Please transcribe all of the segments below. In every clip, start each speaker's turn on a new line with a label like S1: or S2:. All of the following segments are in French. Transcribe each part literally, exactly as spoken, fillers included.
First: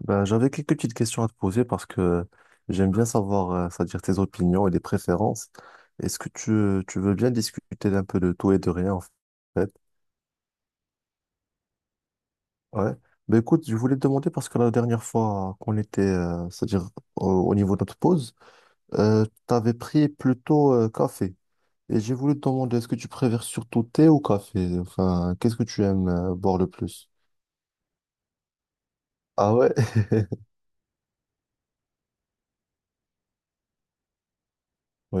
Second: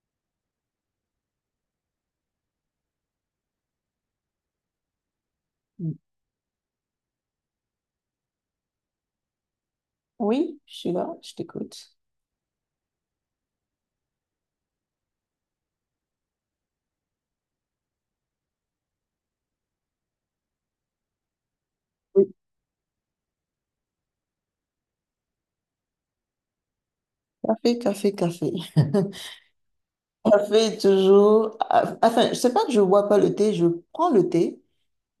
S1: Ben, j'avais quelques petites questions à te poser parce que j'aime bien savoir, euh, c'est-à-dire tes opinions et les préférences. Est-ce que tu, tu veux bien discuter d'un peu de tout et de rien en fait?
S2: Oui, je suis là, je t'écoute.
S1: Ouais. Ben écoute, je voulais te demander parce que la dernière fois qu'on était, euh, c'est-à-dire au, au niveau de notre pause, euh, tu avais pris plutôt euh, café. Et j'ai
S2: Oui,
S1: voulu te demander, est-ce que tu préfères surtout thé ou café? Enfin, qu'est-ce que tu aimes euh, boire le plus?
S2: café, café, café.
S1: Ah ouais?
S2: Café toujours. ah, Enfin, c'est pas que je bois pas le thé, je prends le thé,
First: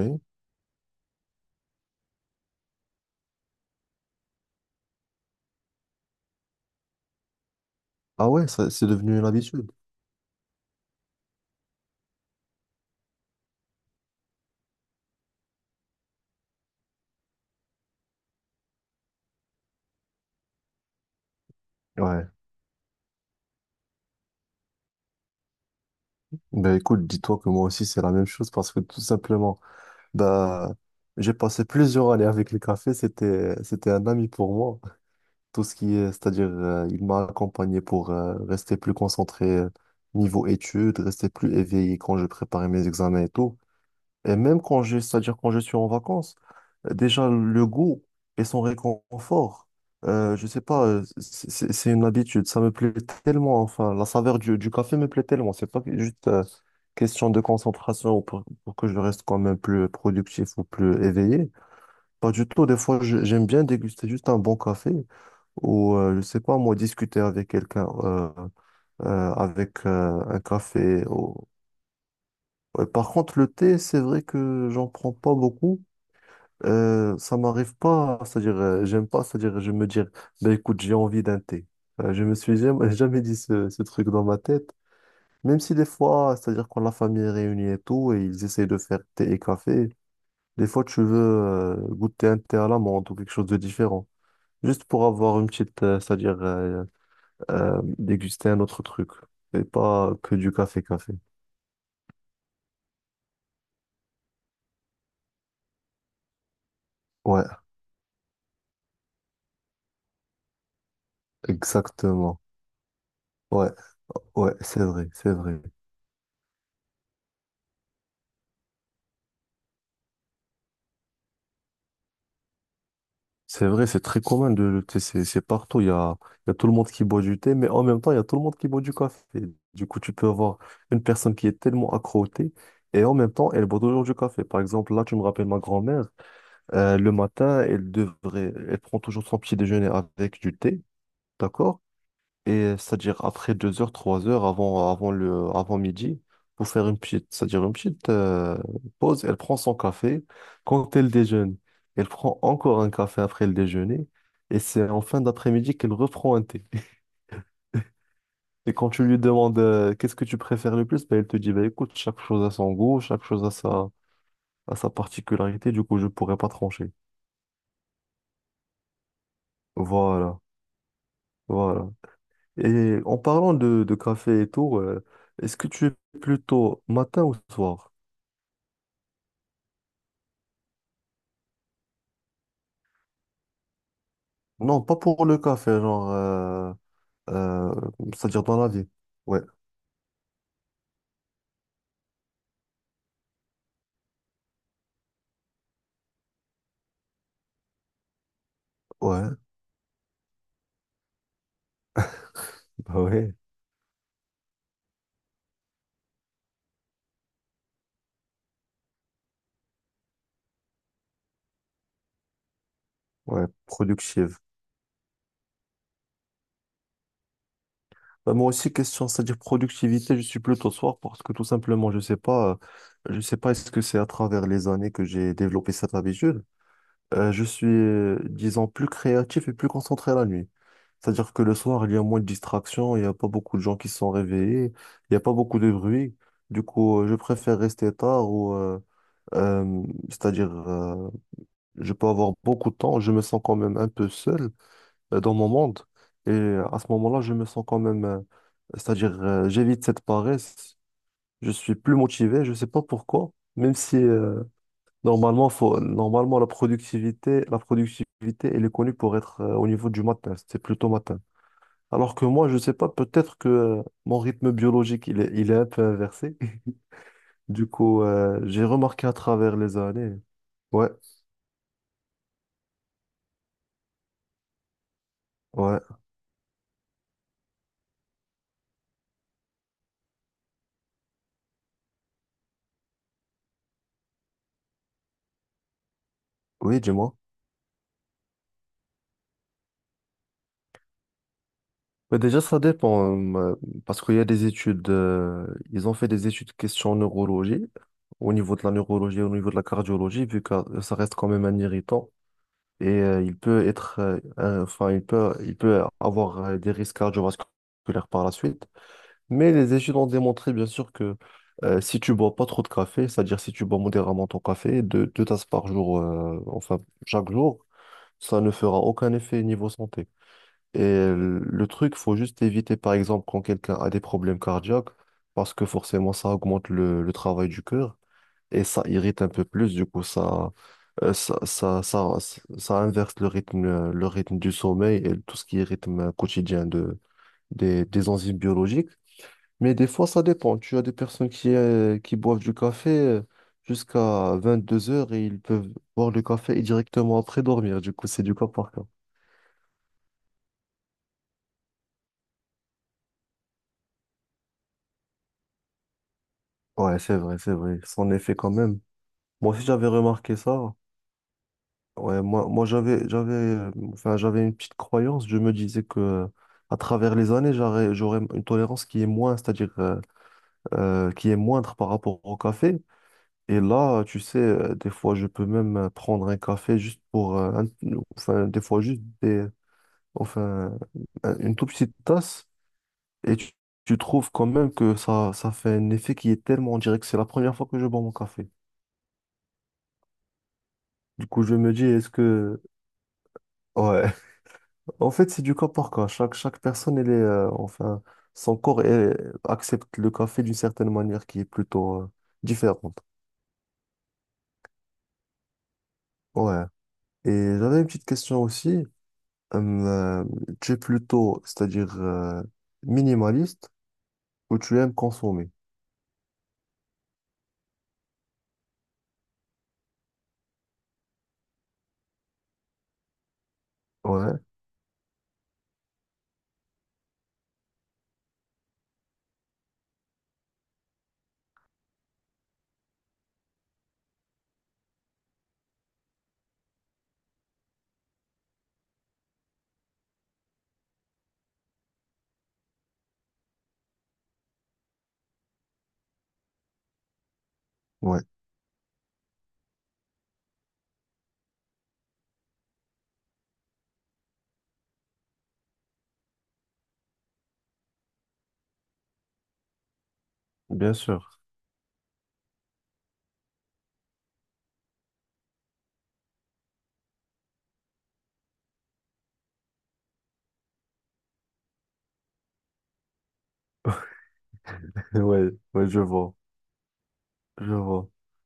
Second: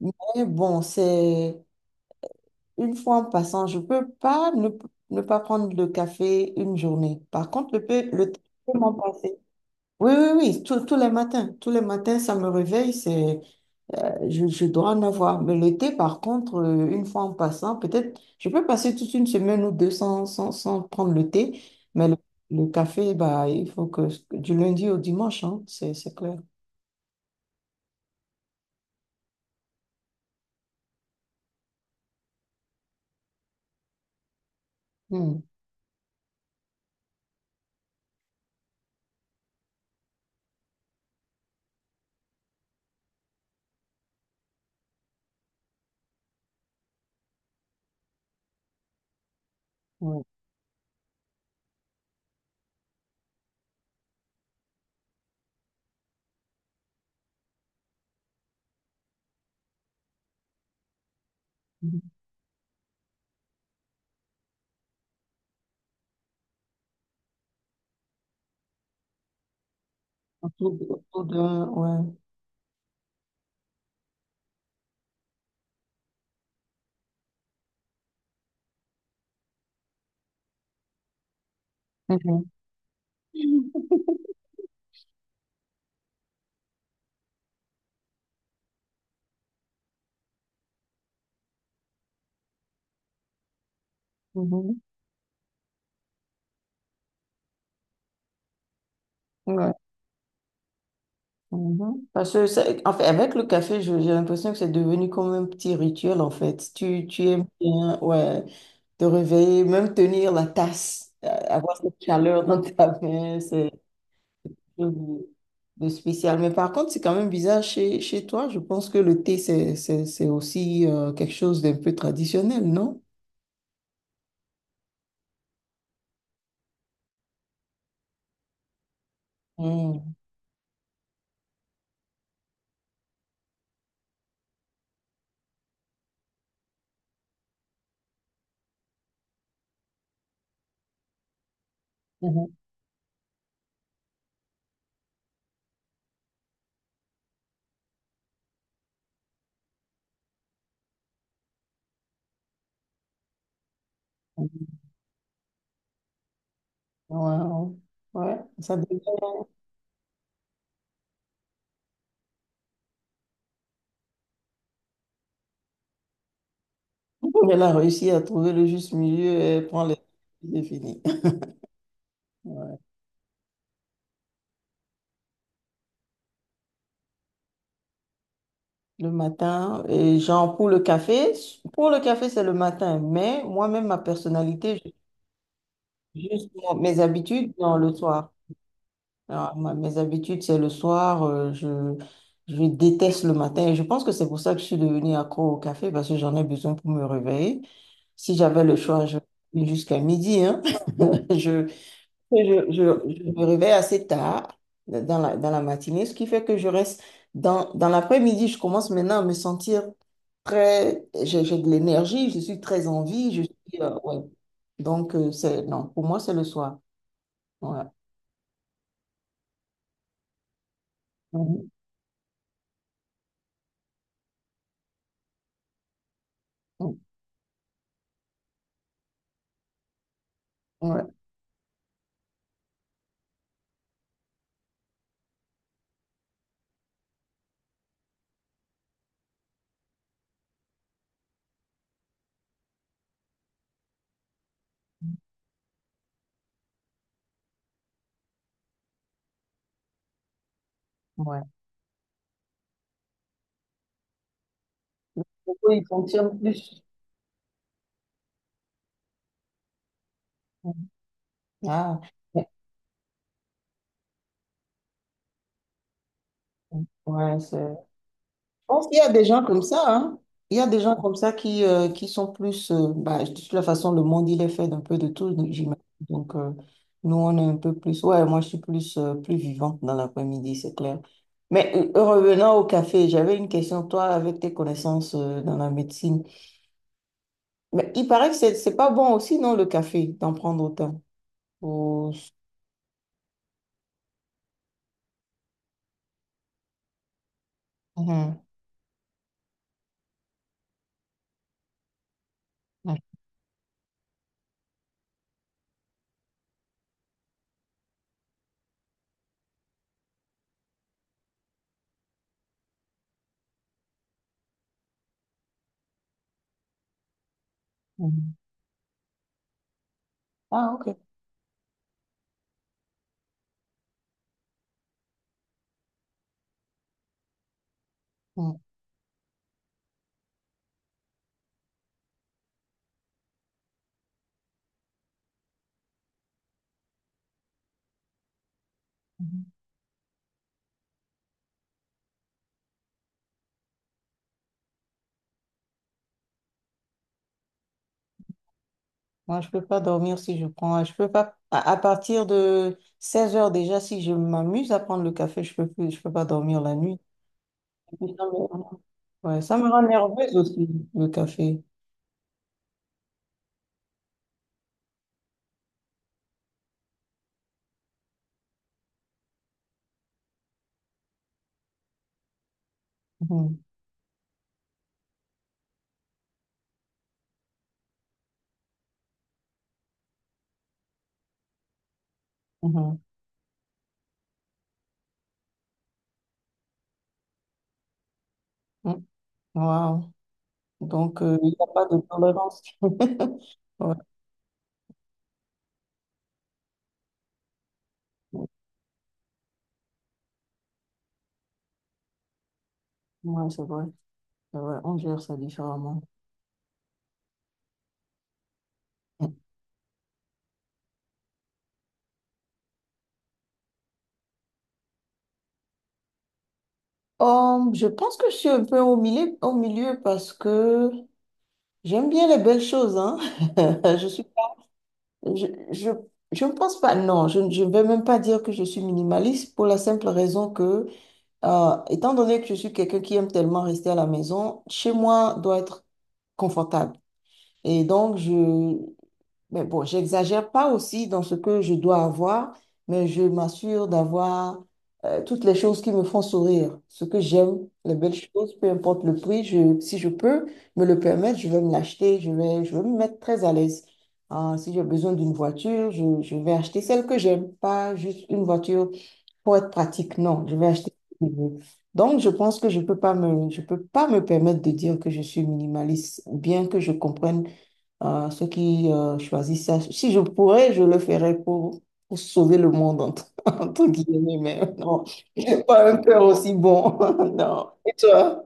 S2: mais bon, c'est une fois en passant, je peux pas ne, ne pas prendre le café une journée. Par contre, le, thé-
S1: Ah
S2: le thé,
S1: ouais, ça-
S2: je peux
S1: c'est
S2: m'en
S1: devenu une
S2: passer.
S1: habitude.
S2: Oui, oui, oui, tous tous les matins, tous les matins, ça me réveille, c'est Je, je dois en avoir. Mais l'été, par contre, euh, une fois en passant, peut-être, je peux passer toute une semaine ou deux sans, sans, sans prendre le thé, mais le,
S1: Ouais.
S2: le café, bah, il faut que du lundi au dimanche, hein, c'est, c'est clair.
S1: Ben écoute, dis-toi que moi aussi c'est la même chose parce que tout simplement, bah, j'ai passé plusieurs années avec le café, c'était, c'était un ami pour moi.
S2: Hmm,
S1: Tout ce qui est, c'est-à-dire, euh, il m'a accompagné pour euh, rester plus concentré euh, niveau études, rester plus éveillé quand je préparais mes examens et tout. Et même quand je, c'est-à-dire quand je suis en vacances, euh, déjà le goût et son réconfort,
S2: ouais.
S1: euh, je sais pas, euh, c'est c'est- c'est une habitude, ça me plaît tellement, enfin, la saveur du, du café me plaît tellement, c'est pas que- juste euh, question de concentration ou pour, pour que je reste quand même plus productif ou plus éveillé. Pas du tout, des fois je- j'aime bien déguster juste un bon café ou, euh, je sais pas, moi, discuter avec quelqu'un euh, euh, avec euh, un
S2: Autour de-
S1: café.
S2: autour
S1: Ou...
S2: de- ouais.
S1: Ouais. Par contre, le thé, c'est vrai que j'en prends pas beaucoup. Euh, ça m'arrive pas, c'est-à-dire, euh, j'aime pas, c'est-à-dire, je me dire, ben écoute, j'ai envie d'un thé. Euh, je me
S2: Mhm.
S1: suis jamais, jamais dit ce, ce truc dans ma tête, même si des fois, c'est-à-dire, quand la famille est réunie et tout, et ils essayent de faire thé et café, des fois, tu veux euh, goûter un thé à l'amande ou quelque chose de différent,
S2: Mhm.
S1: juste pour avoir une petite, euh, c'est-à-dire, euh, euh, déguster un autre truc, et
S2: Ouais.
S1: pas que du café-café.
S2: Mhm. Parce que, c'est- en fait, avec le café, je- j'ai l'impression que c'est devenu comme un petit rituel, en fait. Tu, tu
S1: Ouais,
S2: aimes bien, ouais, te réveiller, même tenir la tasse, euh, avoir cette
S1: exactement.
S2: chaleur dans ta main,
S1: Ouais,
S2: c'est
S1: ouais, c'est vrai,
S2: de,
S1: c'est vrai.
S2: de spécial. Mais par contre, c'est quand même bizarre chez, chez toi. Je pense que le thé, c'est, c'est, c'est aussi euh, quelque chose d'un peu traditionnel, non?
S1: C'est vrai, c'est très commun de le thé, c'est c'est partout. Il y a, il y a tout le monde qui boit du thé, mais en même temps, il y a tout le monde qui boit du café. Du coup, tu
S2: Mm.
S1: peux avoir une personne qui est tellement accro au thé et en même temps, elle boit toujours du café. Par exemple, là, tu me rappelles ma grand-mère. Euh, le matin, elle devrait, elle prend toujours son petit déjeuner avec du thé, d'accord?
S2: Mhm.
S1: Et c'est-à-dire après deux heures, trois heures avant, avant, le, avant midi, pour faire une petite, c'est-à-dire une petite euh, pause, elle prend son café. Quand elle déjeune, elle prend encore un café après le déjeuner. Et c'est en fin d'après-midi qu'elle reprend un thé.
S2: Wow. Ouais,
S1: Et
S2: ça
S1: quand
S2: devient...
S1: tu lui demandes euh, qu'est-ce que tu préfères le plus, ben, elle te dit, bah, écoute, chaque chose a son goût, chaque chose a sa, a sa particularité, du coup, je pourrais pas trancher.
S2: Elle a réussi à trouver le juste milieu et prend les...
S1: Voilà,
S2: C'est fini.
S1: voilà.
S2: Ouais.
S1: Et en parlant de, de café et tout, euh, est-ce que tu es plutôt matin ou soir?
S2: Le matin, et genre pour le café, pour le café, c'est le matin, mais moi-même, ma
S1: Non,
S2: personnalité,
S1: pas pour le café, genre,
S2: je- juste
S1: euh,
S2: mon- mes habitudes
S1: euh,
S2: dans le soir.
S1: c'est-à-dire dans la vie. Ouais,
S2: Alors, moi, mes habitudes, c'est le soir, euh, je, je déteste le matin. Et je pense que c'est pour ça que je suis devenue accro au café, parce que j'en ai besoin pour me réveiller. Si j'avais le choix, je
S1: ouais,
S2: jusqu'à midi, hein. Je, je, je,
S1: bah
S2: je
S1: ouais,
S2: me réveille assez tard dans la, dans la matinée, ce qui fait que je reste dans, dans l'après-midi. Je commence maintenant à me sentir très... J'ai j'ai de l'énergie, je suis très en vie, je
S1: ouais,
S2: suis... euh, ouais.
S1: productive.
S2: Donc, euh, c'est, non, pour moi, c'est le soir. Ouais.
S1: Bah moi aussi, question, c'est-à-dire productivité, je suis plutôt soir parce que tout
S2: Mhm.
S1: simplement, je sais pas, euh, je sais pas est-ce que c'est à travers les années que j'ai développé cette habitude.
S2: Ouais.
S1: Euh, je suis, euh, disons, plus créatif et plus concentré la nuit.
S2: Ouais.
S1: C'est-à-dire que le soir, il y a moins de distractions, il n'y a pas beaucoup de gens qui sont réveillés, il n'y a pas beaucoup de bruit. Du coup, euh, je préfère rester tard ou, euh, euh, c'est-à-dire euh, je peux avoir beaucoup de temps, je me sens quand même un peu seul euh, dans mon monde. Et à ce moment-là, je me sens quand même, euh, c'est-à-dire, euh, j'évite cette paresse,
S2: Ouais.
S1: je suis plus motivé, je ne sais pas pourquoi, même si euh, normalement,
S2: Pourquoi
S1: faut,
S2: ils fonctionnent
S1: normalement la
S2: plus?
S1: productivité, la productivité, elle est connue pour être euh, au niveau du matin, c'est plutôt matin.
S2: Ah,
S1: Alors que
S2: mais-
S1: moi, je ne sais pas, peut-être que euh, mon rythme biologique, il est, il est un peu inversé.
S2: ouais, c'est-
S1: Du coup,
S2: je
S1: euh, j'ai
S2: pense qu'il y
S1: remarqué
S2: a
S1: à
S2: des gens
S1: travers
S2: comme
S1: les
S2: ça,
S1: années.
S2: hein. Il y a des
S1: Ouais,
S2: gens comme ça qui, euh, qui sont plus... euh, bah, de toute la façon, le monde, il est fait d'un peu de tout, donc
S1: ouais,
S2: j'imagine. Donc, euh, nous, on est un peu plus... Ouais, moi, je suis plus, euh, plus vivante dans l'après-midi, c'est clair. Mais euh, revenant au café, j'avais une question, toi, avec tes connaissances, euh, dans la médecine.
S1: oui, dis-moi.
S2: Mais il paraît que c'est, c'est pas bon aussi, non, le café, d'en prendre autant. Faut-
S1: Mais déjà, ça dépend, euh, parce qu'il y a des études, euh, ils ont fait des études question neurologie, au
S2: Mhm.
S1: niveau de la neurologie, au niveau de la cardiologie, vu que ça reste quand même un irritant, et euh, il peut être, euh, un- enfin, il peut, il peut avoir euh, des risques cardiovasculaires par la suite. Mais les études ont démontré, bien sûr, que euh, si tu bois pas trop de café, c'est-à-dire si tu bois modérément ton café, deux, deux tasses par jour, euh, enfin, chaque jour,
S2: Mhm.
S1: ça ne fera aucun effet niveau santé.
S2: Ah,
S1: Et
S2: ok.
S1: le truc, faut juste éviter, par exemple, quand quelqu'un a des problèmes cardiaques, parce que forcément, ça augmente le, le travail du cœur et ça irrite un peu plus. Du coup, ça, euh, ça, ça, ça, ça inverse le rythme, euh, le rythme du sommeil et tout ce qui est rythme quotidien de, des, des enzymes biologiques.
S2: Mhm.
S1: Mais des fois, ça dépend. Tu as des personnes qui, euh, qui boivent du café euh, jusqu'à deux heures et ils peuvent boire le café et directement après dormir. Du coup, c'est du cas par cas.
S2: Moi, je peux pas dormir si je prends. Je peux pas. À, à partir de seize heures déjà, si je m'amuse à prendre le café, je peux plus, je peux pas dormir la
S1: Ouais,
S2: nuit.
S1: c'est vrai, c'est vrai.
S2: Et puis,
S1: Son
S2: ça
S1: effet quand
S2: me-
S1: même.
S2: ouais,
S1: Moi
S2: ça
S1: aussi,
S2: me rend
S1: j'avais remarqué
S2: nerveuse aussi,
S1: ça.
S2: le café.
S1: Ouais, moi, moi j'avais, j'avais, euh, enfin, j'avais une petite croyance. Je me disais que euh, à travers les années, j'aurais, j'aurais une tolérance qui est moins, c'est-à-dire euh, euh, qui est moindre par rapport au café. Et
S2: Mhm,
S1: là, tu sais, euh, des fois, je peux même euh, prendre un café juste pour, euh, un- enfin, des fois juste des, enfin, un- une toute petite tasse.
S2: mhm,
S1: Et tu, tu trouves quand même que ça, ça fait un effet qui est tellement, on dirait que c'est la première fois que je bois mon café.
S2: mhm. Wow. Donc,
S1: Du
S2: euh,
S1: coup,
S2: il
S1: je
S2: n'y
S1: me
S2: a
S1: dis,
S2: pas de
S1: est-ce que,
S2: tolérance. Ouais,
S1: ouais. En fait, c'est du cas par cas. Chaque, chaque personne, elle est, euh, enfin, son corps elle, accepte le café d'une certaine manière qui est plutôt euh, différente.
S2: ouais, c'est vrai. C'est vrai. On gère ça différemment.
S1: Ouais. Et j'avais une petite question aussi. Hum, euh, Tu es plutôt, c'est-à-dire euh, minimaliste ou tu aimes consommer?
S2: Hum, je pense que je suis un peu au milieu, au milieu parce que j'aime bien les belles choses, hein. Je suis
S1: Ouais,
S2: Je, je, je ne pense pas, non, je je ne vais même pas dire que je suis minimaliste pour la simple raison que, euh, étant donné que je suis quelqu'un qui aime tellement rester à la maison, chez moi doit être confortable. Et donc, je, mais bon, j'exagère pas aussi dans ce que je dois avoir, mais je m'assure d'avoir euh, toutes les choses qui me font sourire, ce que j'aime, les belles
S1: ouais,
S2: choses, peu importe le prix, je, si je peux me le permettre, je vais me l'acheter, je vais, je vais me mettre très à l'aise. Ah, si j'ai besoin d'une voiture, je, je vais acheter celle que j'aime, pas juste une voiture pour être pratique, non, je vais acheter
S1: bien
S2: ce que je
S1: sûr.
S2: veux. Donc, je pense que je peux pas me, je peux pas me permettre de dire que je suis minimaliste, bien que je comprenne euh, ceux qui euh, choisissent ça. Si je pourrais, je le ferais pour, pour sauver le monde, entre, entre guillemets, mais non,
S1: Ouais,
S2: j'ai
S1: ouais,
S2: pas un
S1: je
S2: cœur
S1: vois,
S2: aussi bon. Non.
S1: je
S2: Et
S1: vois.
S2: toi?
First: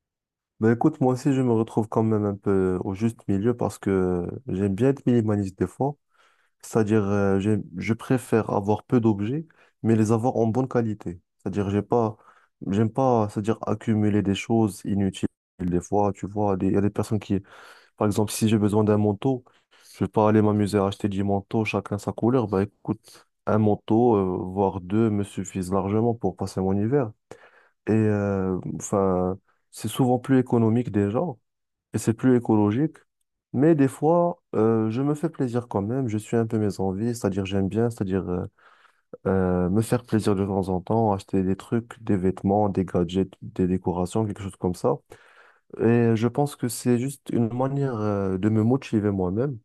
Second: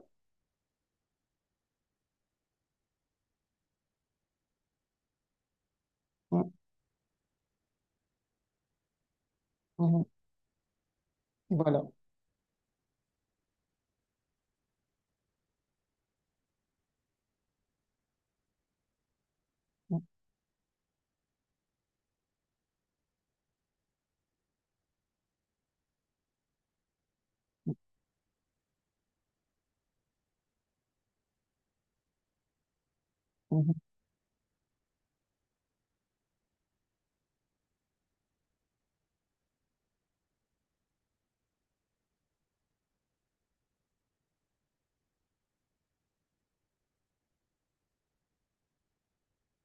S1: Ben écoute, moi aussi, je me retrouve quand même un peu au juste milieu parce que j'aime bien être minimaliste des fois. C'est-à-dire, euh, j'ai- je préfère avoir peu d'objets, mais
S2: Mhm.
S1: les avoir en bonne qualité. C'est-à-dire, j'ai
S2: Voilà.
S1: pas, j'aime pas, c'est-à-dire accumuler des choses inutiles. Des fois, tu vois, des- il y a des personnes qui, par exemple, si j'ai besoin d'un manteau, je vais pas aller m'amuser à acheter dix manteaux, chacun sa couleur. Bah écoute, un manteau, euh, voire deux, me suffisent largement pour passer mon hiver. Et euh, enfin, c'est souvent plus économique déjà et c'est plus écologique.
S2: Mhm.
S1: Mais des fois, euh, je me fais plaisir quand même. Je suis un peu mes envies, c'est-à-dire j'aime bien, c'est-à-dire euh, euh, me faire plaisir de temps en temps, acheter des trucs, des vêtements, des gadgets, des décorations, quelque chose comme ça. Et je pense que c'est juste une manière euh, de me motiver moi-même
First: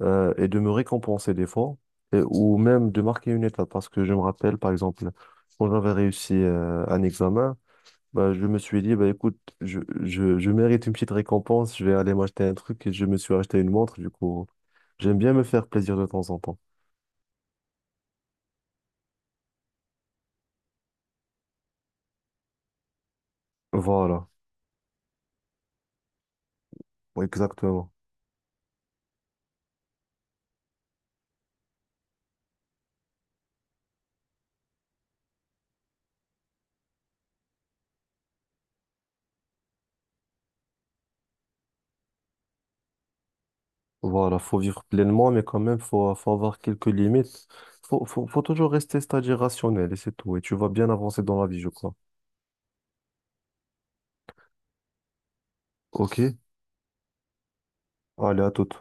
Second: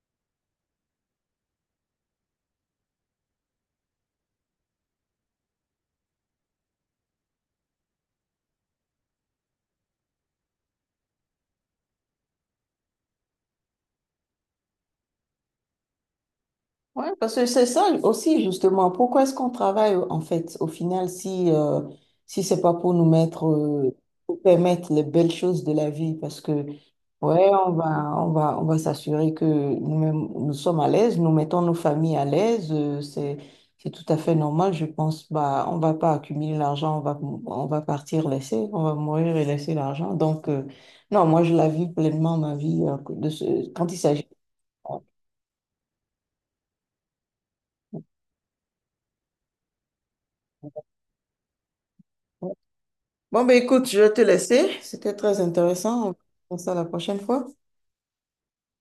S1: euh, et de me récompenser des fois, et- ou même de marquer une étape. Parce que je me rappelle, par exemple, quand j'avais réussi euh, un examen, bah, je me suis dit, bah, écoute, je, je, je mérite une petite récompense, je vais aller m'acheter un truc et je me suis acheté une montre, du coup, j'aime bien me faire plaisir de temps en temps.
S2: Ouais, parce que c'est ça aussi, justement. Pourquoi est-ce qu'on travaille, en fait, au final, si, euh, si c'est pas pour nous mettre, euh,
S1: Voilà,
S2: pour permettre les belles choses de la vie? Parce que, ouais, on
S1: exactement.
S2: va, on va, on va s'assurer que nous-mêmes, nous sommes à l'aise, nous mettons nos familles à l'aise. Euh, c'est, c'est tout à fait normal, je pense. Bah, on va pas accumuler l'argent, on va, on va partir laisser, on va mourir et laisser l'argent. Donc, euh, non, moi, je la vis pleinement, ma vie, euh, de ce, quand il s'agit.
S1: Voilà, faut vivre pleinement, mais quand même, faut, faut avoir quelques limites. Faut, faut, faut toujours rester, c'est-à-dire rationnel, et c'est tout. Et tu vas bien avancer dans la vie, je crois.
S2: Bon, ben écoute, je vais te laisser. C'était très intéressant. On va
S1: Ok?
S2: faire ça la prochaine fois.
S1: Allez, à toute.